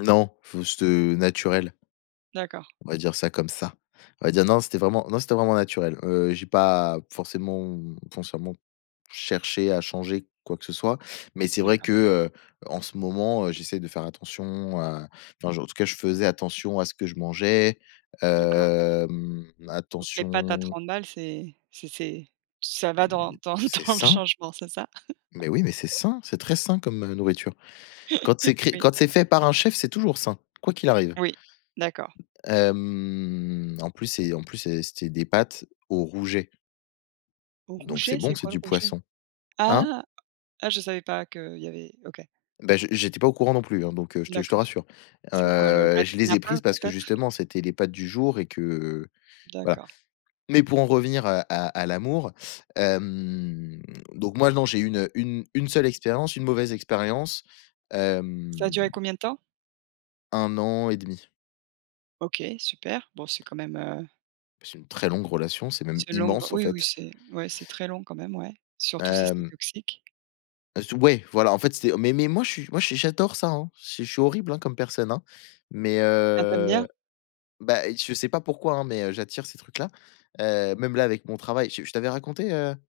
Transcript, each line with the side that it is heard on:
left: Non, faut ce te naturel.
right: D'accord.
left: On va dire ça comme ça. On va dire non, c'était vraiment non, c'était vraiment naturel, heu, j'ai pas forcément, consciemment cherché à changer quoi que ce soit. Mais c'est vrai
right: D'accord.
left: que, heu, en ce moment, heu, j'essaie de faire attention à enfin je en tout cas je faisais attention à ce que je mangeais,
right: D'accord.
left: hem
right: Donc les pâtes à
left: attention
right: 30 balles, c'est c'est c'est ça va dans dans
left: C'est
right: dans le
left: sain!
right: changement, c'est ça?
left: Mais oui, mais c'est
right: [unintelligible]
left: sain. C'est très sain comme, heu, nourriture, quand c'est cré
right: Oui.
left: quand c'est fait par un chef, c'est toujours sain, quoi qu'il arrive.
right: Oui d'accord.
left: Hem en plus c'est en plus c'est c'était des pâtes au rouget. Donc c'est
right: Rouget? C'est
left: bon, c'est
right: quoi le
left: du
right: rouget?
left: poisson. Hein?
right: Ah, ah je savais pas qu'il y avait OK.
left: Bah, j'ai j'étais pas au courant non plus, hein, donc heu, je te je te
right: D'accord.
left: rassure,
right: C'est quoi? Le
left: heu,
right: red
left: je les ai
right: snapper
left: prises parce que
right: peut-être?
left: justement, c'était les pâtes du jour et que voilà.
right: D'accord.
left: Mais pour en revenir à à à l'amour, hem, donc moi non, j'ai 1- 1- 1 seule expérience, une mauvaise expérience,
right: Ça a
left: hem
right: duré combien de temps?
left: 1 an et demi.
right: OK super, bon c'est quand même, heu
left: C'est une très longue relation, c'est même
right: C'est une longue
left: immense, en
right: oui, oui,
left: fait.
right: c'est ouais, très long quand même ouais, surtout si c'est
left: Hem.
right: toxique.
left: Ah s tu ouais voilà, en fait c'était mais mais moi je suis moi je suis j'adore ça, hein, si je suis je suis horrible, hein, comme personne, hein. Mais
right: Ah tu aimes
left: heu
right: bien?
left: bah, je sais pas pourquoi, hein, mais heu, j'attire ces trucs là, heu, même là avec mon travail, je je t'avais raconté, heu?